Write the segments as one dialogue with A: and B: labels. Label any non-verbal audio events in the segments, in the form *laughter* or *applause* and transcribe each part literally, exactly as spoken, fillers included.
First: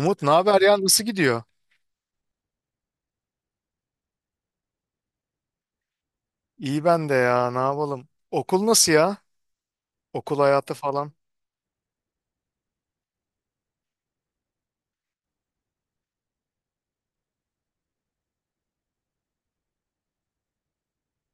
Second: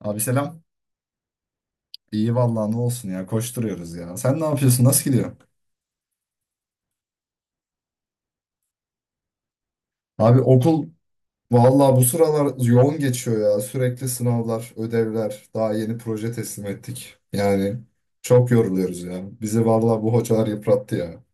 A: Abi
B: ne haber
A: selam.
B: ya, nasıl gidiyor?
A: İyi vallahi ne olsun ya, koşturuyoruz ya. Sen ne yapıyorsun? Nasıl gidiyor?
B: İyi, ben de ya, ne yapalım? Okul nasıl ya? Okul
A: Abi
B: hayatı
A: okul
B: falan.
A: vallahi bu sıralar yoğun geçiyor ya. Sürekli sınavlar, ödevler, daha yeni proje teslim ettik. Yani çok yoruluyoruz ya. Bizi vallahi bu hocalar yıprattı ya.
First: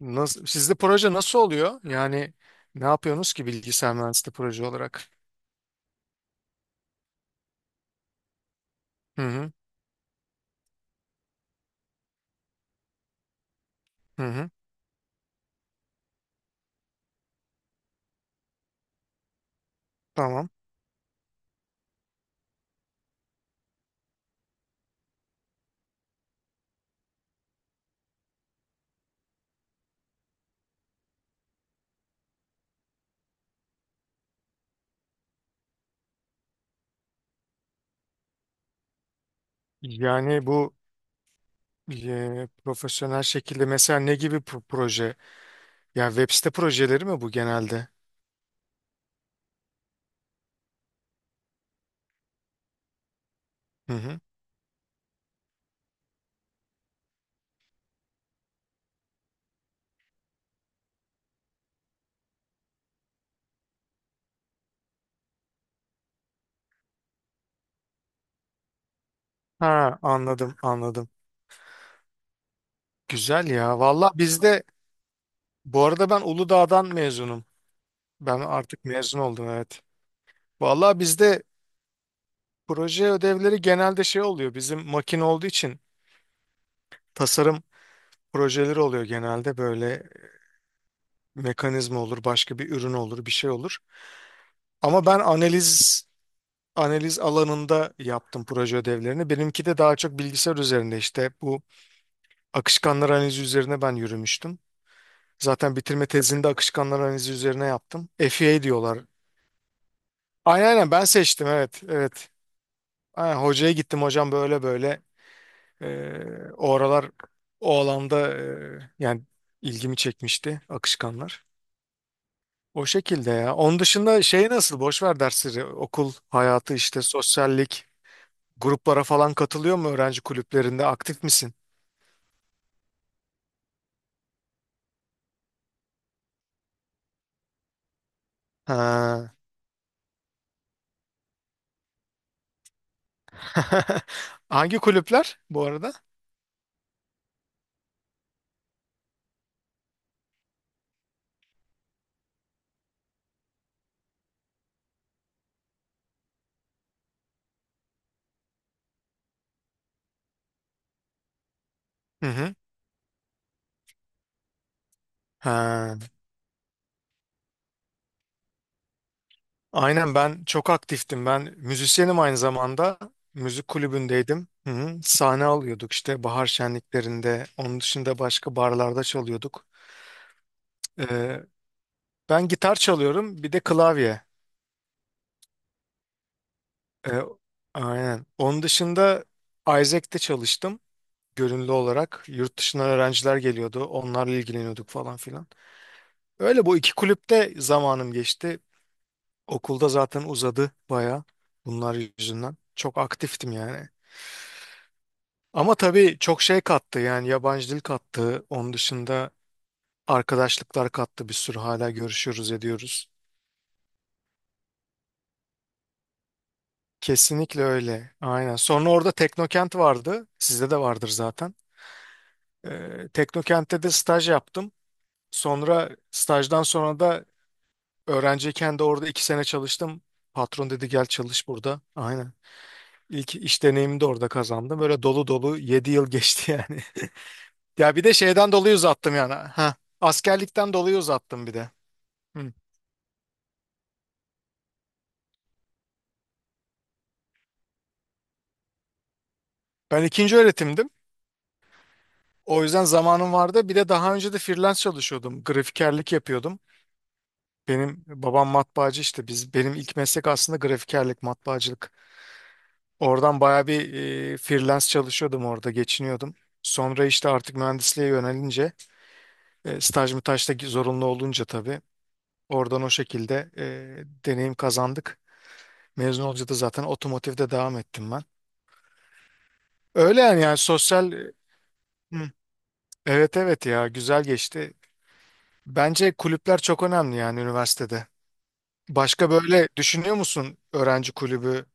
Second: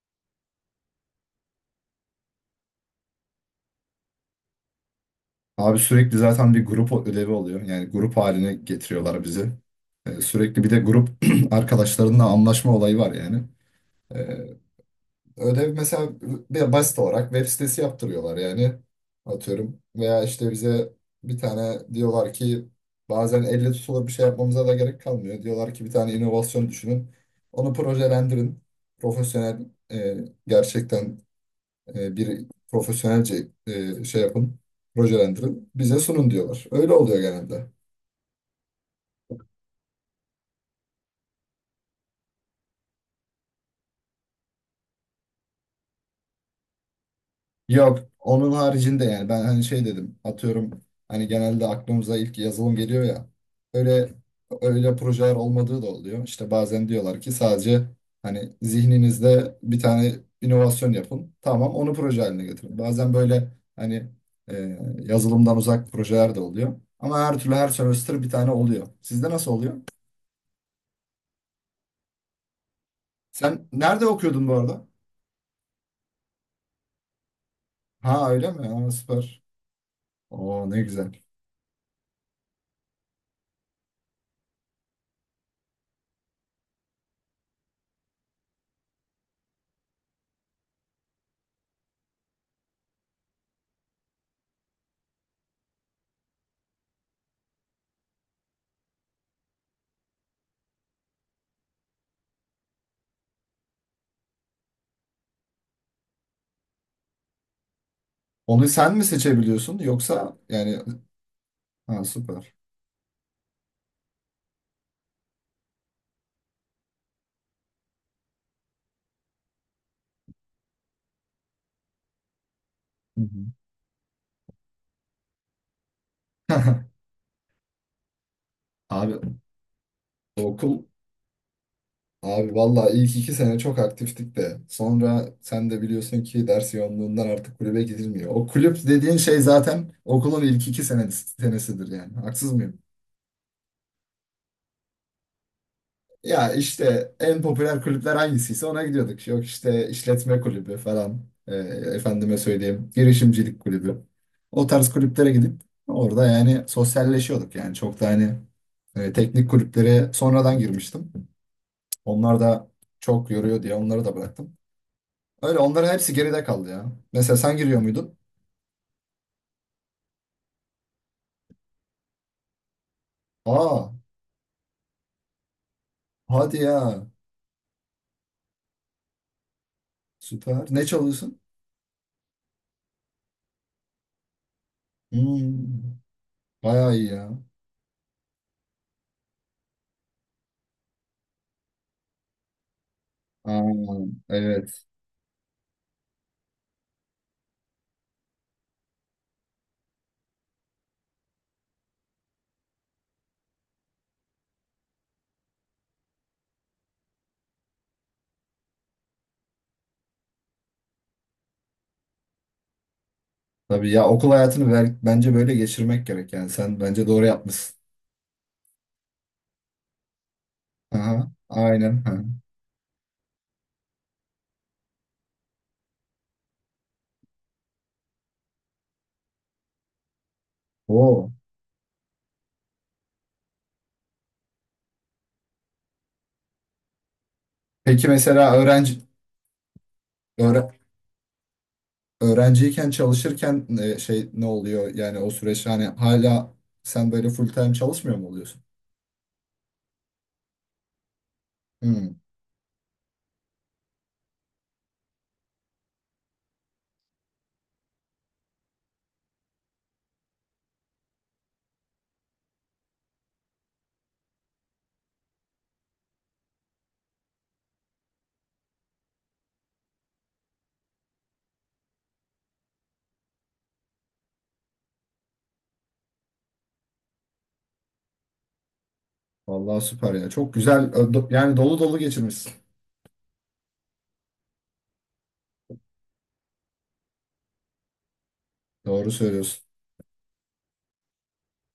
B: Nasıl, sizde proje nasıl oluyor? Yani ne yapıyorsunuz ki bilgisayar mühendisliği proje olarak?
A: Abi sürekli zaten bir grup ödevi oluyor. Yani grup haline
B: Hı
A: getiriyorlar bizi.
B: hı,
A: Ee, sürekli bir de grup *clears throat* arkadaşlarınla anlaşma olayı var yani.
B: hı hı,
A: Ee, Ödev mesela bir basit olarak web sitesi yaptırıyorlar yani atıyorum. Veya
B: tamam.
A: işte bize bir tane diyorlar ki, bazen elle tutulur bir şey yapmamıza da gerek kalmıyor. Diyorlar ki bir tane inovasyon düşünün. Onu projelendirin. Profesyonel, e, gerçekten, e, bir profesyonelce e, şey yapın. Projelendirin. Bize sunun diyorlar. Öyle oluyor genelde.
B: Yani bu e, profesyonel şekilde mesela ne gibi pro- proje? Yani web site projeleri mi bu genelde?
A: Yok, onun haricinde yani, ben hani şey dedim, atıyorum, hani genelde aklımıza ilk yazılım geliyor ya,
B: Hı
A: öyle
B: hı.
A: öyle projeler olmadığı da oluyor. İşte bazen diyorlar ki sadece hani zihninizde bir tane inovasyon yapın, tamam onu proje haline getirin. Bazen böyle hani e, yazılımdan uzak projeler de oluyor, ama her türlü her semester bir tane oluyor. Sizde nasıl oluyor?
B: Ha, anladım anladım. Güzel
A: Sen
B: ya.
A: nerede
B: Valla,
A: okuyordun bu
B: bizde
A: arada?
B: bu arada, ben Uludağ'dan mezunum.
A: Ha,
B: Ben
A: öyle mi?
B: artık
A: Ha,
B: mezun
A: süper.
B: oldum, evet.
A: Oo, ne
B: Valla,
A: güzel.
B: bizde proje ödevleri genelde şey oluyor. Bizim makine olduğu için tasarım projeleri oluyor genelde. Böyle mekanizma olur, başka bir ürün olur, bir şey olur. Ama ben analiz analiz alanında yaptım proje ödevlerini. Benimki de daha çok bilgisayar üzerinde işte bu akışkanlar analizi üzerine ben yürümüştüm. Zaten bitirme tezini de akışkanlar analizi üzerine yaptım. F E A
A: Onu sen
B: diyorlar.
A: mi seçebiliyorsun yoksa
B: Aynen
A: yani?
B: aynen, ben seçtim, evet
A: Ha,
B: evet.
A: süper.
B: Aynen, hocaya gittim, hocam böyle böyle. Ee, o aralar o alanda e, yani ilgimi çekmişti akışkanlar. O
A: Hı
B: şekilde
A: hı.
B: ya. Onun dışında şey nasıl? Boş ver dersleri. Okul hayatı, işte
A: *laughs*
B: sosyallik. Gruplara
A: Abi
B: falan katılıyor mu, öğrenci
A: okul
B: kulüplerinde? Aktif misin?
A: abi vallahi ilk iki sene çok aktiftik de sonra sen de biliyorsun ki ders yoğunluğundan artık kulübe gidilmiyor. O kulüp dediğin
B: Ha.
A: şey zaten okulun ilk iki sene senesidir yani. Haksız mıyım?
B: *laughs* Hangi kulüpler bu arada?
A: Ya işte en popüler kulüpler hangisiyse ona gidiyorduk. Yok işte, işletme kulübü falan. e, Efendime söyleyeyim girişimcilik kulübü. O tarz kulüplere gidip orada yani sosyalleşiyorduk yani, çok da hani e, teknik kulüplere sonradan girmiştim.
B: Hı
A: Onlar
B: hı.
A: da çok yoruyor diye onları da bıraktım. Öyle, onların
B: Ha.
A: hepsi geride kaldı ya. Mesela sen giriyor muydun?
B: Aynen, ben çok aktiftim. Ben müzisyenim aynı zamanda. Müzik
A: Aa,
B: kulübündeydim. Hı hı. Sahne alıyorduk işte bahar
A: hadi ya.
B: şenliklerinde. Onun dışında başka barlarda çalıyorduk.
A: Süper. Ne çalıyorsun?
B: Ee, Ben gitar çalıyorum, bir de klavye.
A: Hmm, bayağı iyi
B: Ee,
A: ya.
B: aynen. Onun dışında Isaac'te çalıştım, gönüllü olarak. Yurt dışından öğrenciler geliyordu,
A: Aa,
B: onlarla
A: evet.
B: ilgileniyorduk falan filan. Öyle, bu iki kulüpte zamanım geçti. Okulda zaten uzadı baya bunlar yüzünden. Çok aktiftim yani. Ama tabii çok şey kattı, yani yabancı dil kattı. Onun dışında arkadaşlıklar kattı bir sürü, hala görüşüyoruz ediyoruz.
A: Tabii ya, okul hayatını ver- bence böyle geçirmek gerek yani. Sen bence doğru
B: Kesinlikle
A: yapmışsın.
B: öyle. Aynen. Sonra orada Teknokent vardı. Sizde de vardır
A: Aha,
B: zaten.
A: aynen. Ha.
B: Ee, Teknokent'te de staj yaptım. Sonra stajdan sonra da öğrenciyken de orada iki sene çalıştım. Patron dedi gel
A: Oo.
B: çalış burada. Aynen. İlk iş deneyimimi de orada kazandım. Böyle dolu dolu yedi yıl geçti yani. *laughs* Ya bir
A: Peki
B: de
A: mesela
B: şeyden dolayı
A: öğrenci
B: uzattım yani. Ha, askerlikten
A: öğre-
B: dolayı uzattım bir de. Hı.
A: öğrenciyken çalışırken e, şey, ne oluyor? Yani o süreç hani, hala sen böyle full time çalışmıyor mu oluyorsun?
B: Ben ikinci öğretimdim.
A: Hmm.
B: O yüzden zamanım vardı. Bir de daha önce de freelance çalışıyordum. Grafikerlik yapıyordum. Benim babam matbaacı, işte biz, benim ilk meslek aslında grafikerlik, matbaacılık. Oradan baya bir e, freelance çalışıyordum, orada geçiniyordum. Sonra işte artık mühendisliğe yönelince e, staj mütaj da zorunlu olunca tabii oradan o şekilde e, deneyim kazandık. Mezun olunca da zaten otomotivde devam ettim ben.
A: Vallahi süper
B: Öyle
A: ya.
B: yani,
A: Çok
B: yani
A: güzel.
B: sosyal.
A: ö- Yani dolu dolu
B: Hı.
A: geçirmişsin.
B: Evet evet ya, güzel geçti. Bence kulüpler çok önemli yani, üniversitede.
A: Doğru
B: Başka
A: söylüyorsun.
B: böyle düşünüyor musun öğrenci kulübü?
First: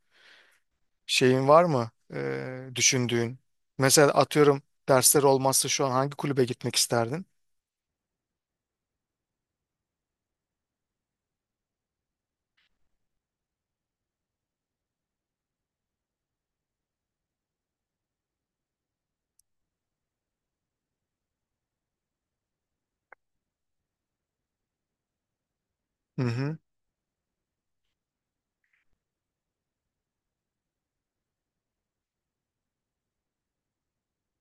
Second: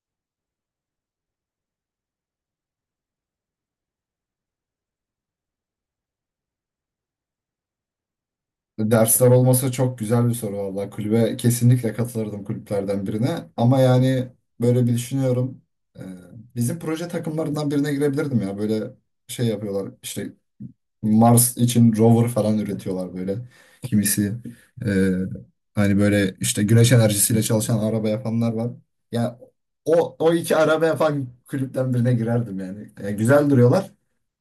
B: Şeyin var mı eee, düşündüğün? Mesela atıyorum, dersler olmazsa şu an hangi kulübe gitmek isterdin?
A: Dersler olmasa, çok güzel bir soru vallahi. Kulübe kesinlikle katılırdım, kulüplerden birine. Ama yani böyle bir düşünüyorum. Ee, Bizim proje takımlarından birine girebilirdim ya. Böyle şey yapıyorlar. İşte Mars için rover falan üretiyorlar böyle. Kimisi e, hani
B: Hı
A: böyle
B: hı.
A: işte güneş enerjisiyle çalışan araba yapanlar var. Ya, o o iki araba yapan kulüpten birine girerdim yani. E, güzel duruyorlar.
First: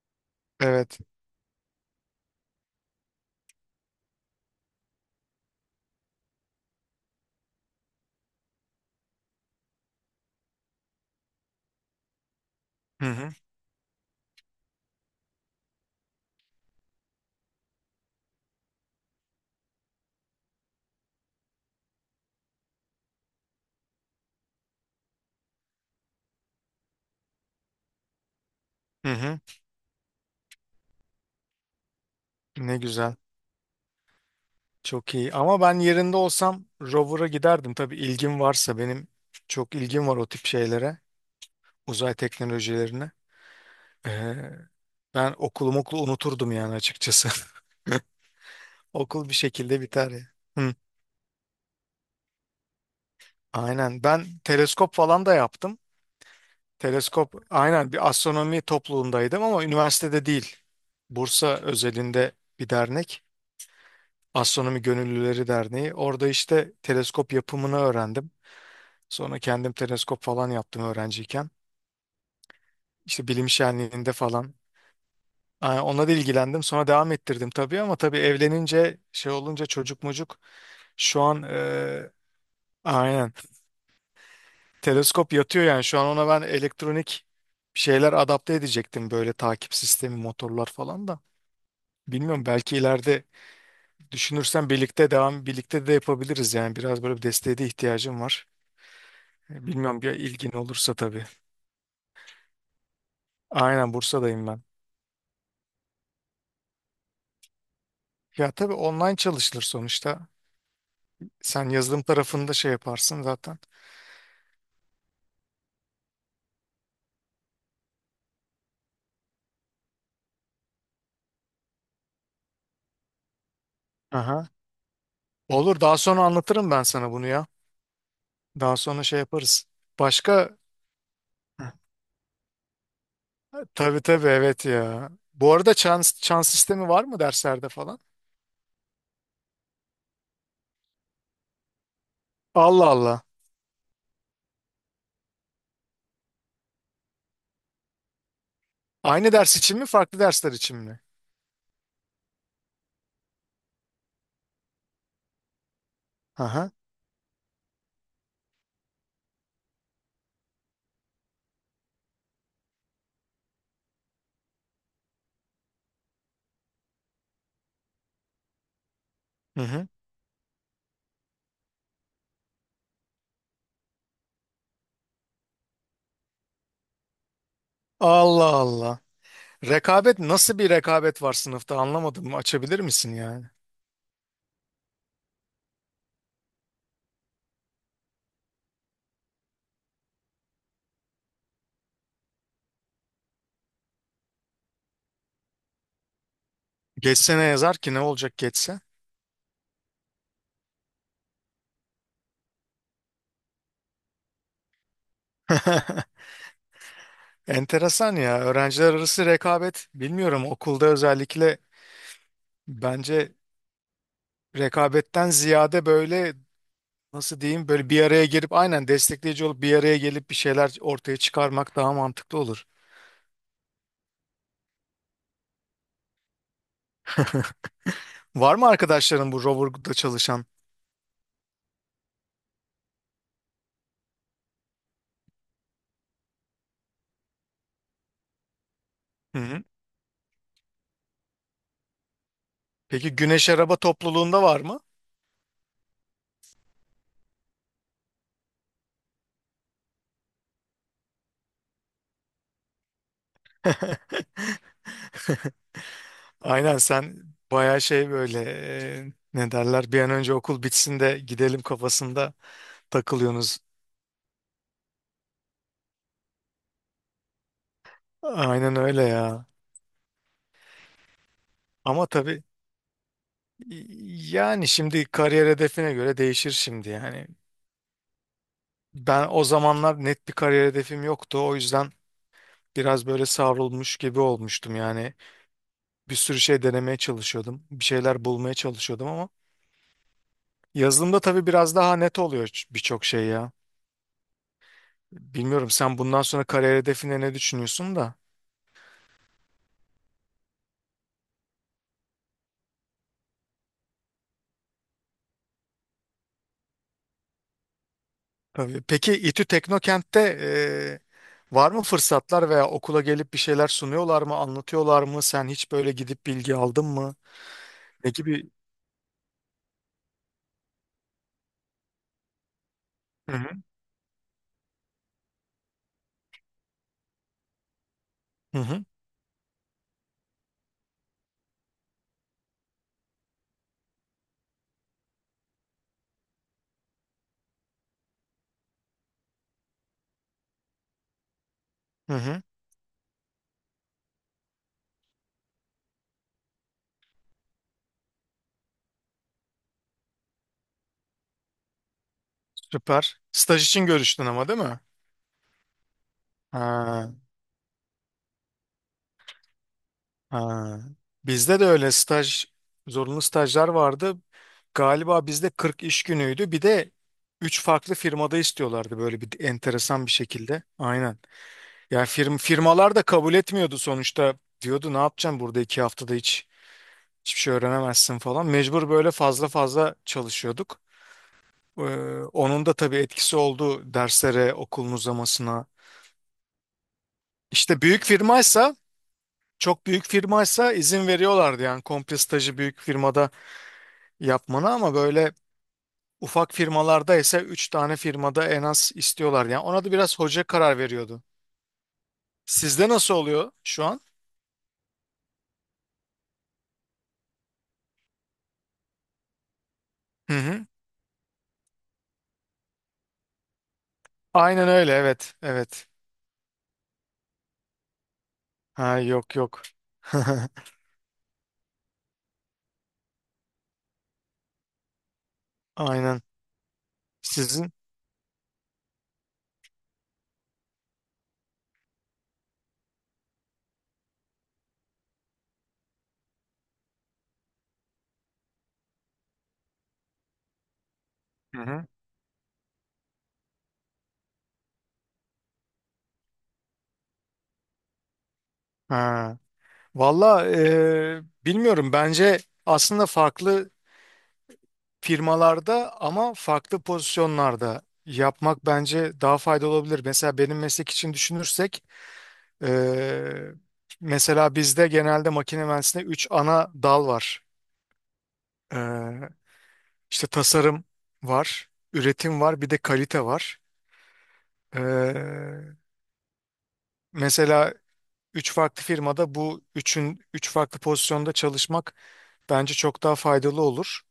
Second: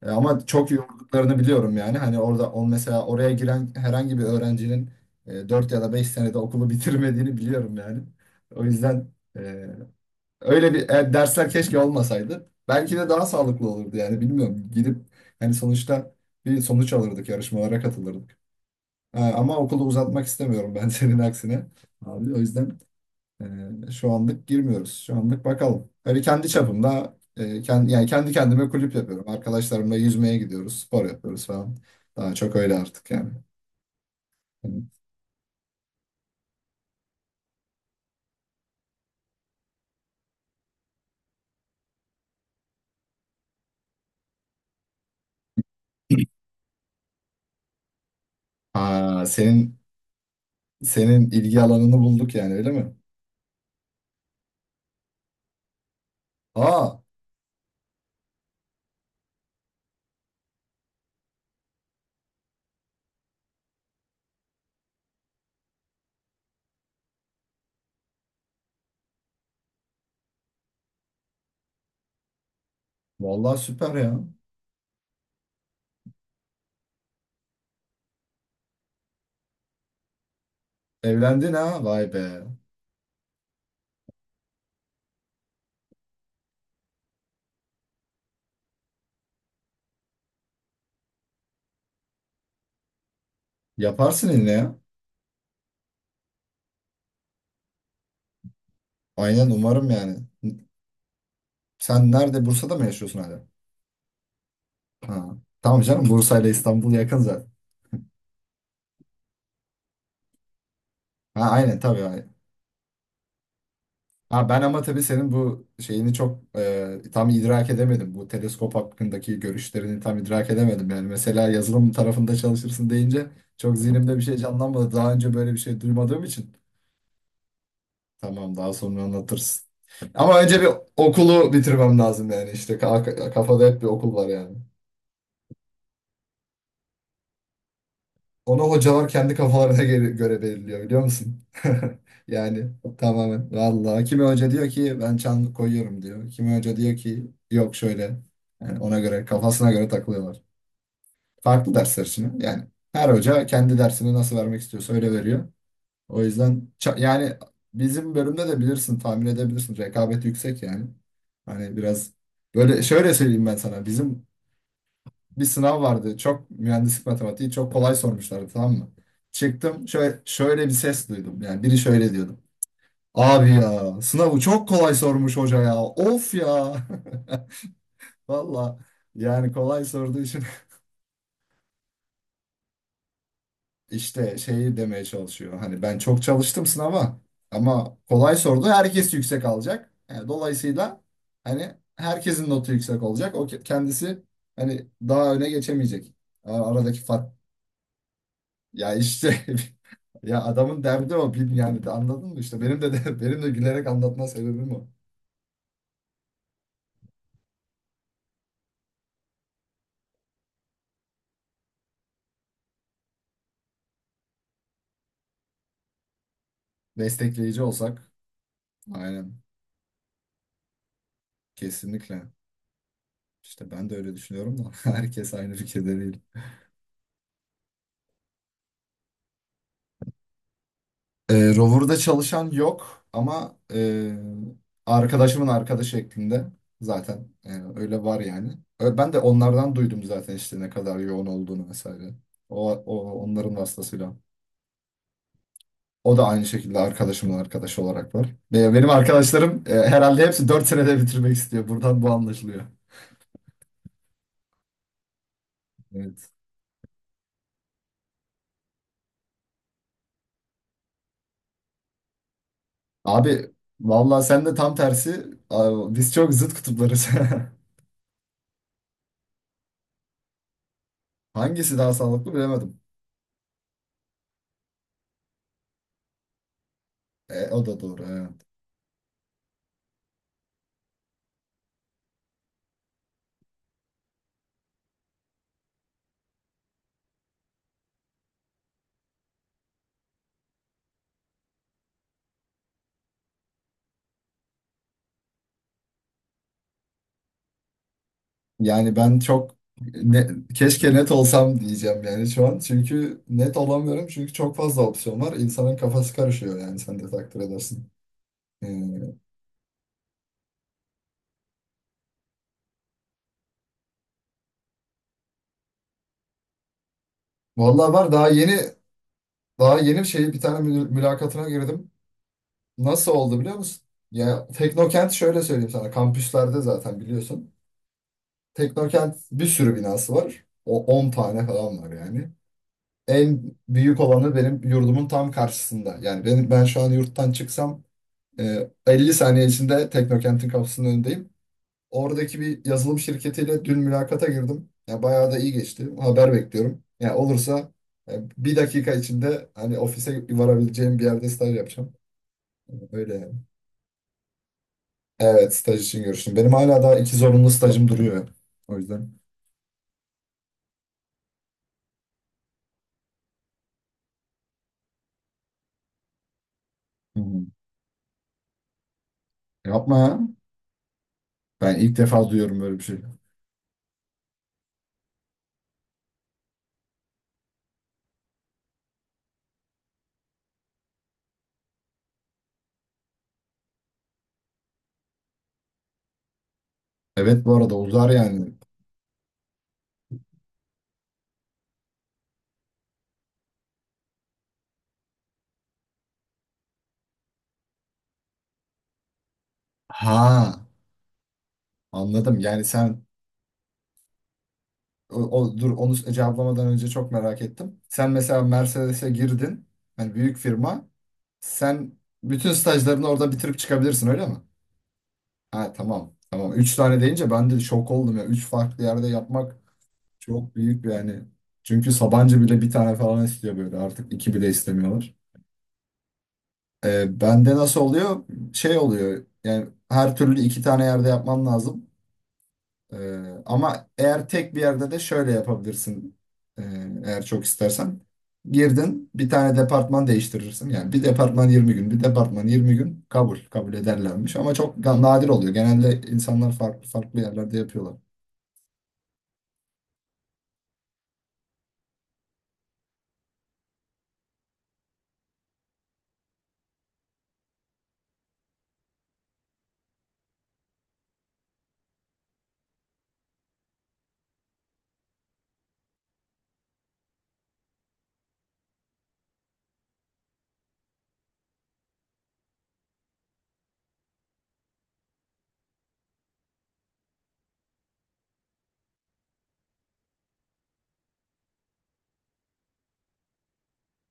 A: E, ama çok
B: Evet.
A: yorduklarını biliyorum yani. Hani orada on mesela oraya giren herhangi bir öğrencinin e, dört ya da beş senede okulu bitirmediğini biliyorum yani. O yüzden. e, Öyle bir e, dersler keşke olmasaydı. Belki
B: Hı
A: de daha
B: hı.
A: sağlıklı olurdu yani, bilmiyorum. Gidip hani sonuçta bir sonuç alırdık, yarışmalara katılırdık. E, ama okulu uzatmak istemiyorum ben, *laughs* senin aksine. Abi o yüzden e, şu anlık girmiyoruz. Şu anlık bakalım. Öyle kendi çapımda e, kendi, yani kendi kendime kulüp
B: Hı
A: yapıyorum.
B: hı.
A: Arkadaşlarımla yüzmeye gidiyoruz, spor yapıyoruz falan. Daha çok öyle
B: Ne
A: artık
B: güzel.
A: yani. Yani,
B: Çok iyi. Ama ben yerinde olsam rover'a giderdim. Tabii ilgim varsa, benim çok ilgim var o tip şeylere. Uzay teknolojilerine. Eee, Ben okulumu, okulu unuturdum yani açıkçası. *laughs*
A: aa,
B: Okul bir
A: senin
B: şekilde biter ya. Hı.
A: senin ilgi alanını bulduk yani, öyle mi?
B: Aynen. Ben teleskop falan da yaptım.
A: Aa,
B: Teleskop, aynen, bir astronomi topluluğundaydım ama üniversitede değil. Bursa özelinde bir dernek. Astronomi Gönüllüleri Derneği. Orada işte teleskop yapımını öğrendim. Sonra kendim teleskop falan yaptım öğrenciyken. İşte bilim
A: vallahi süper
B: şenliğinde
A: ya.
B: falan. Aa, ona da ilgilendim. Sonra devam ettirdim tabii ama tabii evlenince, şey olunca, çocuk mucuk, şu an
A: Evlendin ha?
B: e,
A: Vay be.
B: aynen teleskop yatıyor yani şu an. Ona ben elektronik bir şeyler adapte edecektim, böyle takip sistemi, motorlar falan da. Bilmiyorum, belki ileride
A: Yaparsın yine
B: düşünürsen
A: ya.
B: birlikte devam, birlikte de yapabiliriz yani, biraz böyle bir desteğe de ihtiyacım var.
A: Aynen,
B: E,
A: umarım
B: Bilmiyorum, bir
A: yani.
B: ilgin olursa tabii.
A: Sen nerede? Bursa'da mı yaşıyorsun hala?
B: Aynen, Bursa'dayım ben.
A: Ha. Tamam canım, Bursa ile İstanbul yakın zaten.
B: Ya tabii, online çalışılır sonuçta.
A: Ha,
B: Sen
A: aynen tabii,
B: yazılım
A: aynen.
B: tarafında şey yaparsın zaten.
A: Ha ben ama tabii senin bu şeyini çok e, tam idrak edemedim. Bu teleskop hakkındaki görüşlerini tam idrak edemedim. Yani mesela yazılım tarafında çalışırsın deyince, çok zihnimde bir şey
B: Aha.
A: canlanmadı. Daha önce böyle bir şey
B: Olur, daha sonra
A: duymadığım için.
B: anlatırım ben sana bunu ya.
A: Tamam, daha
B: Daha
A: sonra
B: sonra şey
A: anlatırsın.
B: yaparız.
A: Ama
B: Başka.
A: önce bir okulu bitirmem lazım yani, işte Ka- kafada hep bir
B: Tabii
A: okul var
B: tabii,
A: yani.
B: evet ya. Bu arada çans, çans sistemi var mı derslerde falan?
A: Onu hocalar kendi kafalarına göre, göre belirliyor, biliyor musun? *laughs* Yani
B: Allah Allah.
A: tamamen. Vallahi kimi hoca diyor ki, ben çan koyuyorum diyor. Kimi hoca diyor ki, yok şöyle. Yani ona göre,
B: Aynı ders
A: kafasına
B: için mi,
A: göre
B: farklı
A: takılıyorlar.
B: dersler için mi?
A: Farklı dersler için. Yani her hoca kendi dersini nasıl vermek istiyorsa öyle veriyor. O yüzden
B: Aha.
A: ça- yani bizim bölümde de bilirsin, tahmin edebilirsin, rekabet yüksek yani. Hani biraz böyle, şöyle söyleyeyim ben sana. Bizim bir sınav vardı. Çok mühendislik matematiği çok kolay sormuşlardı, tamam mı?
B: Hı
A: Çıktım,
B: hı.
A: şöyle, şöyle bir ses duydum. Yani biri şöyle diyordu. Abi ya, sınavı çok kolay sormuş hoca ya. Of ya. *laughs*
B: Allah
A: Valla
B: Allah.
A: yani, kolay sorduğu
B: Rekabet,
A: için
B: nasıl bir rekabet var sınıfta, anlamadım. Açabilir misin yani?
A: *laughs* işte şeyi demeye çalışıyor. Hani ben çok çalıştım sınava ama kolay sordu. Herkes yüksek alacak. Yani dolayısıyla hani herkesin notu yüksek olacak. O ke- kendisi hani daha öne geçemeyecek. A- Aradaki fark.
B: Geçse ne yazar ki, ne olacak geçse?
A: Ya işte, *laughs* ya adamın derdi o film yani, de anladın mı işte benim de, de *laughs* benim de gülerek anlatma sebebim o.
B: *laughs* Enteresan ya. Öğrenciler arası rekabet, bilmiyorum, okulda özellikle bence rekabetten ziyade böyle, nasıl
A: Destekleyici
B: diyeyim, böyle bir
A: olsak,
B: araya gelip, aynen,
A: aynen,
B: destekleyici olup bir araya gelip bir şeyler ortaya çıkarmak daha
A: kesinlikle,
B: mantıklı olur.
A: işte ben de öyle düşünüyorum da *laughs* herkes aynı fikirde değil.
B: *laughs* Var mı arkadaşların bu rover'da çalışan?
A: Ee, Rover'da çalışan yok ama e, arkadaşımın arkadaşı şeklinde zaten e, öyle var yani. Ö- Ben de
B: Hı hı.
A: onlardan duydum zaten, işte ne kadar yoğun olduğunu vesaire. O,
B: Peki
A: o
B: Güneş
A: onların
B: Araba
A: vasıtasıyla.
B: topluluğunda var mı?
A: O da aynı şekilde arkadaşımın arkadaşı olarak var. Ve benim arkadaşlarım e, herhalde hepsi dört senede bitirmek istiyor. Buradan bu anlaşılıyor.
B: *laughs*
A: Evet.
B: Aynen, sen bayağı şey böyle e, ne derler, bir an önce okul bitsin de gidelim kafasında
A: Abi
B: takılıyorsunuz.
A: vallahi sen de tam tersi. Abi, biz çok zıt kutuplarız.
B: Aynen öyle ya.
A: *laughs* Hangisi daha
B: Ama
A: sağlıklı
B: tabii,
A: bilemedim.
B: yani şimdi kariyer hedefine göre değişir şimdi yani.
A: E, o da doğru. Evet.
B: Ben o zamanlar net bir kariyer hedefim yoktu. O yüzden biraz böyle savrulmuş gibi olmuştum yani. Bir sürü şey denemeye çalışıyordum. Bir şeyler bulmaya çalışıyordum ama yazılımda tabii biraz daha net oluyor, ç- birçok şey ya. Bilmiyorum, sen bundan sonra kariyer hedefine ne düşünüyorsun da.
A: Yani ben çok ne- keşke net olsam diyeceğim yani şu an. Çünkü net olamıyorum. Çünkü çok fazla opsiyon var. İnsanın kafası karışıyor yani, sen de takdir edersin. E,
B: Tabii. Peki İTÜ Teknokent'te eee, var mı fırsatlar, veya okula gelip bir şeyler sunuyorlar mı, anlatıyorlar mı? Sen hiç böyle gidip bilgi aldın mı?
A: Vallahi
B: Ne
A: var, daha
B: gibi?
A: yeni daha yeni şey, bir tane mül- mülakatına girdim. Nasıl
B: Hı
A: oldu
B: hı.
A: biliyor musun? Ya, Teknokent şöyle söyleyeyim sana. Kampüslerde zaten biliyorsun.
B: Hı hı.
A: Teknokent bir sürü binası var. O on tane falan var yani. En büyük olanı benim yurdumun tam karşısında. Yani benim, ben şu an yurttan çıksam e, elli saniye içinde Teknokent'in kapısının önündeyim.
B: Hı
A: Oradaki
B: hı.
A: bir yazılım şirketiyle dün mülakata girdim. Ya bayağı da iyi geçti. Haber bekliyorum. Ya olursa e, bir dakika içinde hani ofise varabileceğim bir yerde staj yapacağım. Öyle
B: Süper.
A: yani.
B: Staj için görüştün ama değil mi?
A: Evet, staj için görüştüm. Benim hala daha
B: Ha.
A: iki zorunlu stajım duruyor. O yüzden.
B: Ha. Bizde de öyle staj, zorunlu stajlar vardı. Galiba bizde kırk iş günüydü. Bir de
A: Hı hı.
B: üç farklı firmada istiyorlardı, böyle bir
A: Yapma
B: enteresan bir
A: ya.
B: şekilde. Aynen.
A: Ben ilk
B: Yani
A: defa
B: firm,
A: duyuyorum böyle bir
B: firmalar
A: şey.
B: da kabul etmiyordu sonuçta. Diyordu ne yapacaksın burada iki haftada, hiç hiçbir şey öğrenemezsin falan. Mecbur böyle fazla fazla çalışıyorduk. Ee, Onun da tabii etkisi oldu derslere, okulun uzamasına.
A: Evet, bu arada
B: İşte büyük
A: uzar yani.
B: firmaysa, çok büyük firmaysa izin veriyorlardı yani komple stajı büyük firmada yapmanı, ama böyle ufak firmalarda ise üç tane firmada en az istiyorlar. Yani ona da biraz hoca
A: Ha,
B: karar veriyordu.
A: anladım. Yani
B: Sizde
A: sen,
B: nasıl oluyor şu an?
A: o, o- dur, onu cevaplamadan önce çok merak ettim. Sen mesela Mercedes'e girdin. Hani
B: Hı
A: büyük
B: hı.
A: firma. Sen bütün stajlarını orada bitirip çıkabilirsin, öyle mi?
B: Aynen öyle, evet
A: Ha,
B: evet.
A: tamam. Tamam. Üç tane deyince ben de şok oldum ya. Üç farklı
B: Ha
A: yerde
B: yok
A: yapmak
B: yok.
A: çok
B: *laughs*
A: büyük bir yani. Çünkü Sabancı bile bir tane falan istiyor böyle. Artık iki bile istemiyorlar.
B: Aynen.
A: Ee, bende
B: Sizin?
A: nasıl oluyor? Şey oluyor. Yani her türlü iki tane yerde yapmam lazım. Ee, ama eğer tek bir yerde de şöyle yapabilirsin. Ee, Eğer çok istersen. Girdin, bir tane departman değiştirirsin. Yani bir departman
B: Hı
A: yirmi
B: hı.
A: gün, bir departman yirmi gün kabul, kabul ederlermiş. Ama çok ga- nadir oluyor. Genelde insanlar farklı farklı yerlerde yapıyorlar.
B: Ha. Valla eee, bilmiyorum, bence aslında farklı firmalarda ama farklı pozisyonlarda yapmak bence daha faydalı olabilir. Mesela benim meslek için düşünürsek Ee, mesela bizde genelde makine mühendisliğinde üç ana dal var. Ee, işte tasarım var, üretim var, bir de kalite var. Ee, Mesela üç farklı firmada bu üçün, üç farklı pozisyonda çalışmak bence çok daha faydalı olur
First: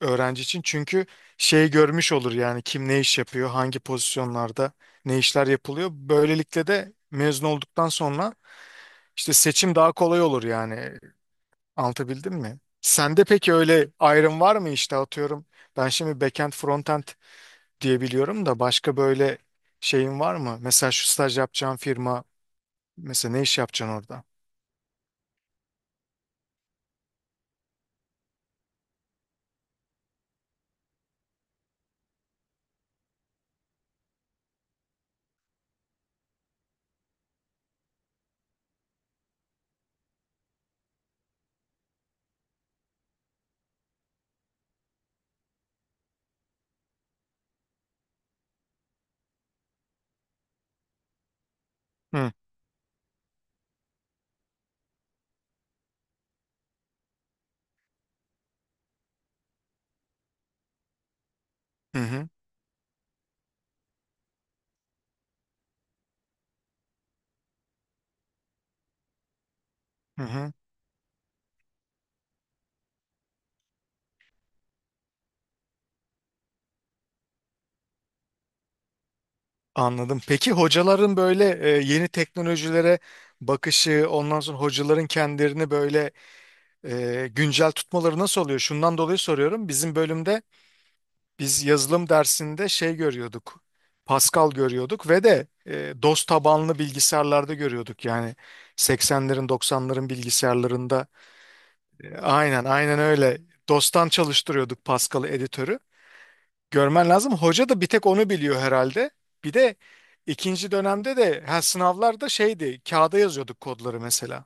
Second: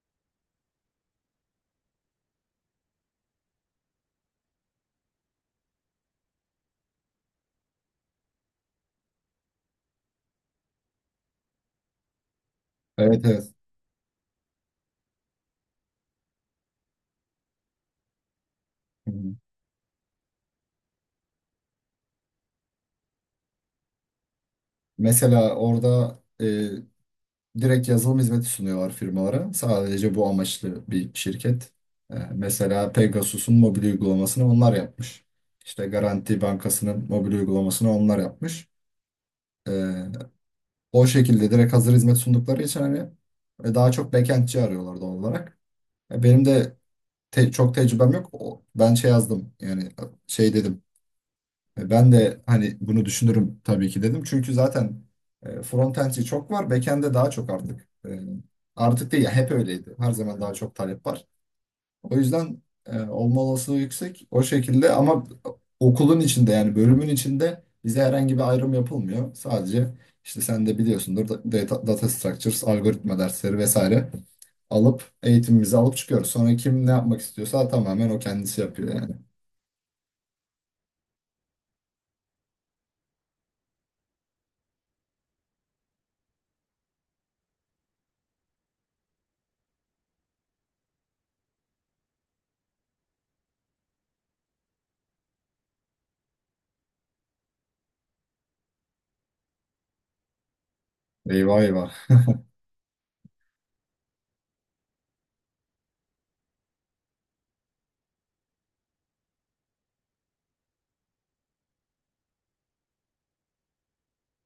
B: öğrenci için. Çünkü şey görmüş olur yani, kim ne iş yapıyor, hangi pozisyonlarda ne işler yapılıyor. Böylelikle de mezun olduktan sonra işte seçim daha kolay olur yani. Anlatabildim mi? Sende
A: Evet, evet.
B: peki öyle ayrım var mı işte atıyorum. Ben şimdi backend frontend diyebiliyorum da, başka
A: Hı hı.
B: böyle şeyin var mı? Mesela şu staj yapacağın firma, mesela ne iş yapacaksın orada?
A: Mesela orada e, direkt yazılım hizmeti sunuyorlar firmalara. Sadece bu amaçlı bir şirket. E, mesela Pegasus'un mobil uygulamasını onlar yapmış. İşte Garanti Bankası'nın mobil uygulamasını onlar yapmış. Ee, O şekilde direkt hazır hizmet sundukları için hani e, daha çok backendçi arıyorlar doğal olarak. E, benim de te- çok tecrübem yok. O, ben şey yazdım yani, e, şey dedim. E, ben
B: Hı
A: de hani bunu düşünürüm tabii ki dedim. Çünkü zaten e, frontendçi çok var. Backend'de daha çok artık. E, artık değil ya, hep öyleydi. Her zaman daha çok talep var.
B: hı
A: O
B: hı.
A: yüzden e, olma olasılığı yüksek o şekilde, ama okulun içinde yani bölümün içinde bize herhangi bir ayrım yapılmıyor. Sadece
B: Hı
A: işte
B: hı.
A: sen de biliyorsundur, da- data, data structures, algoritma dersleri vesaire alıp eğitimimizi alıp çıkıyoruz. Sonra kim ne yapmak istiyorsa tamamen o kendisi yapıyor yani.
B: Anladım. Peki hocaların böyle e, yeni teknolojilere bakışı, ondan sonra hocaların kendilerini böyle e, güncel tutmaları nasıl oluyor? Şundan dolayı soruyorum. Bizim bölümde biz yazılım dersinde şey görüyorduk. Pascal görüyorduk ve de e, DOS tabanlı bilgisayarlarda görüyorduk. Yani seksenlerin doksanların bilgisayarlarında,
A: Eyvah, eyvah.
B: e, aynen aynen öyle. dostan çalıştırıyorduk Pascal'ı editörü. Görmen lazım. Hoca da bir tek onu biliyor herhalde. Bir de ikinci dönemde de, ha, sınavlarda şeydi, kağıda yazıyorduk kodları mesela.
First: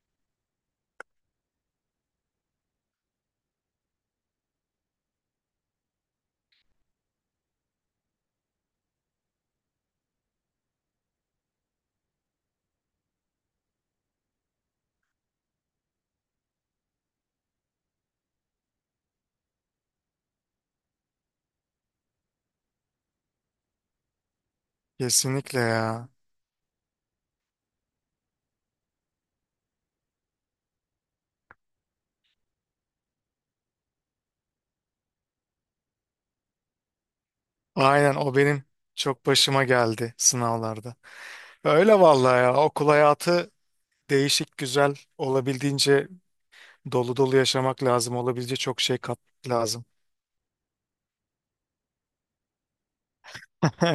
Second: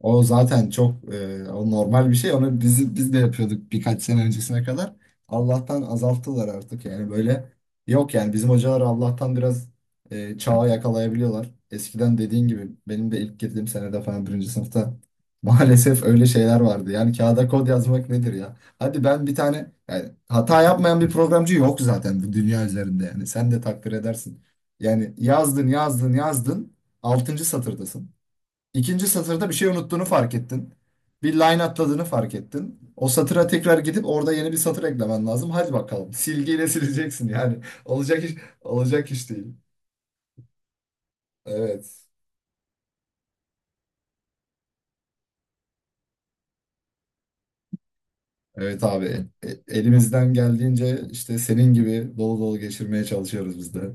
A: O zaten çok, e, o normal bir şey. Onu biz biz de yapıyorduk birkaç sene öncesine kadar. Allah'tan azalttılar artık yani, böyle yok yani, bizim hocalar Allah'tan biraz e, çağı yakalayabiliyorlar. Eskiden dediğin gibi benim de ilk girdiğim senede falan, birinci sınıfta *laughs* maalesef öyle şeyler vardı. Yani kağıda kod yazmak nedir ya? Hadi ben bir tane, yani hata yapmayan bir programcı yok zaten bu dünya üzerinde yani, sen de takdir edersin. Yani
B: Kesinlikle
A: yazdın,
B: ya.
A: yazdın, yazdın, altıncı satırdasın. İkinci satırda bir şey unuttuğunu fark ettin. Bir line atladığını fark ettin. O satıra tekrar gidip orada yeni bir satır eklemen lazım. Hadi bakalım. Silgiyle sileceksin yani. *laughs*
B: Aynen,
A: Olacak iş,
B: o benim
A: olacak
B: çok
A: iş değil.
B: başıma geldi sınavlarda. Öyle
A: Evet.
B: vallahi ya, okul hayatı değişik, güzel, olabildiğince dolu dolu yaşamak lazım. Olabildiğince çok
A: Evet
B: şey
A: abi.
B: kat
A: E- e-
B: lazım. *laughs*
A: elimizden geldiğince işte senin gibi dolu dolu geçirmeye çalışıyoruz biz de.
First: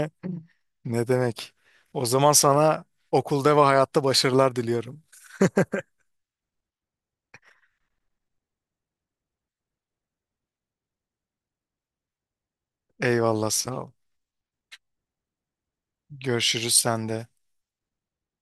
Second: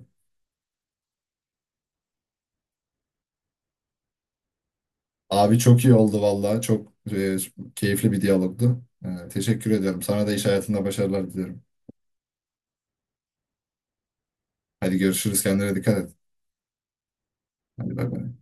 B: Ne demek? O zaman sana okulda ve hayatta başarılar diliyorum.
A: Abi çok iyi oldu valla. Çok e, keyifli bir diyalogdu. E, teşekkür ediyorum. Sana da iş hayatında başarılar diliyorum.
B: Eyvallah, sağ ol.
A: Hadi görüşürüz. Kendine dikkat et.
B: Görüşürüz sende.
A: Hadi bay bay.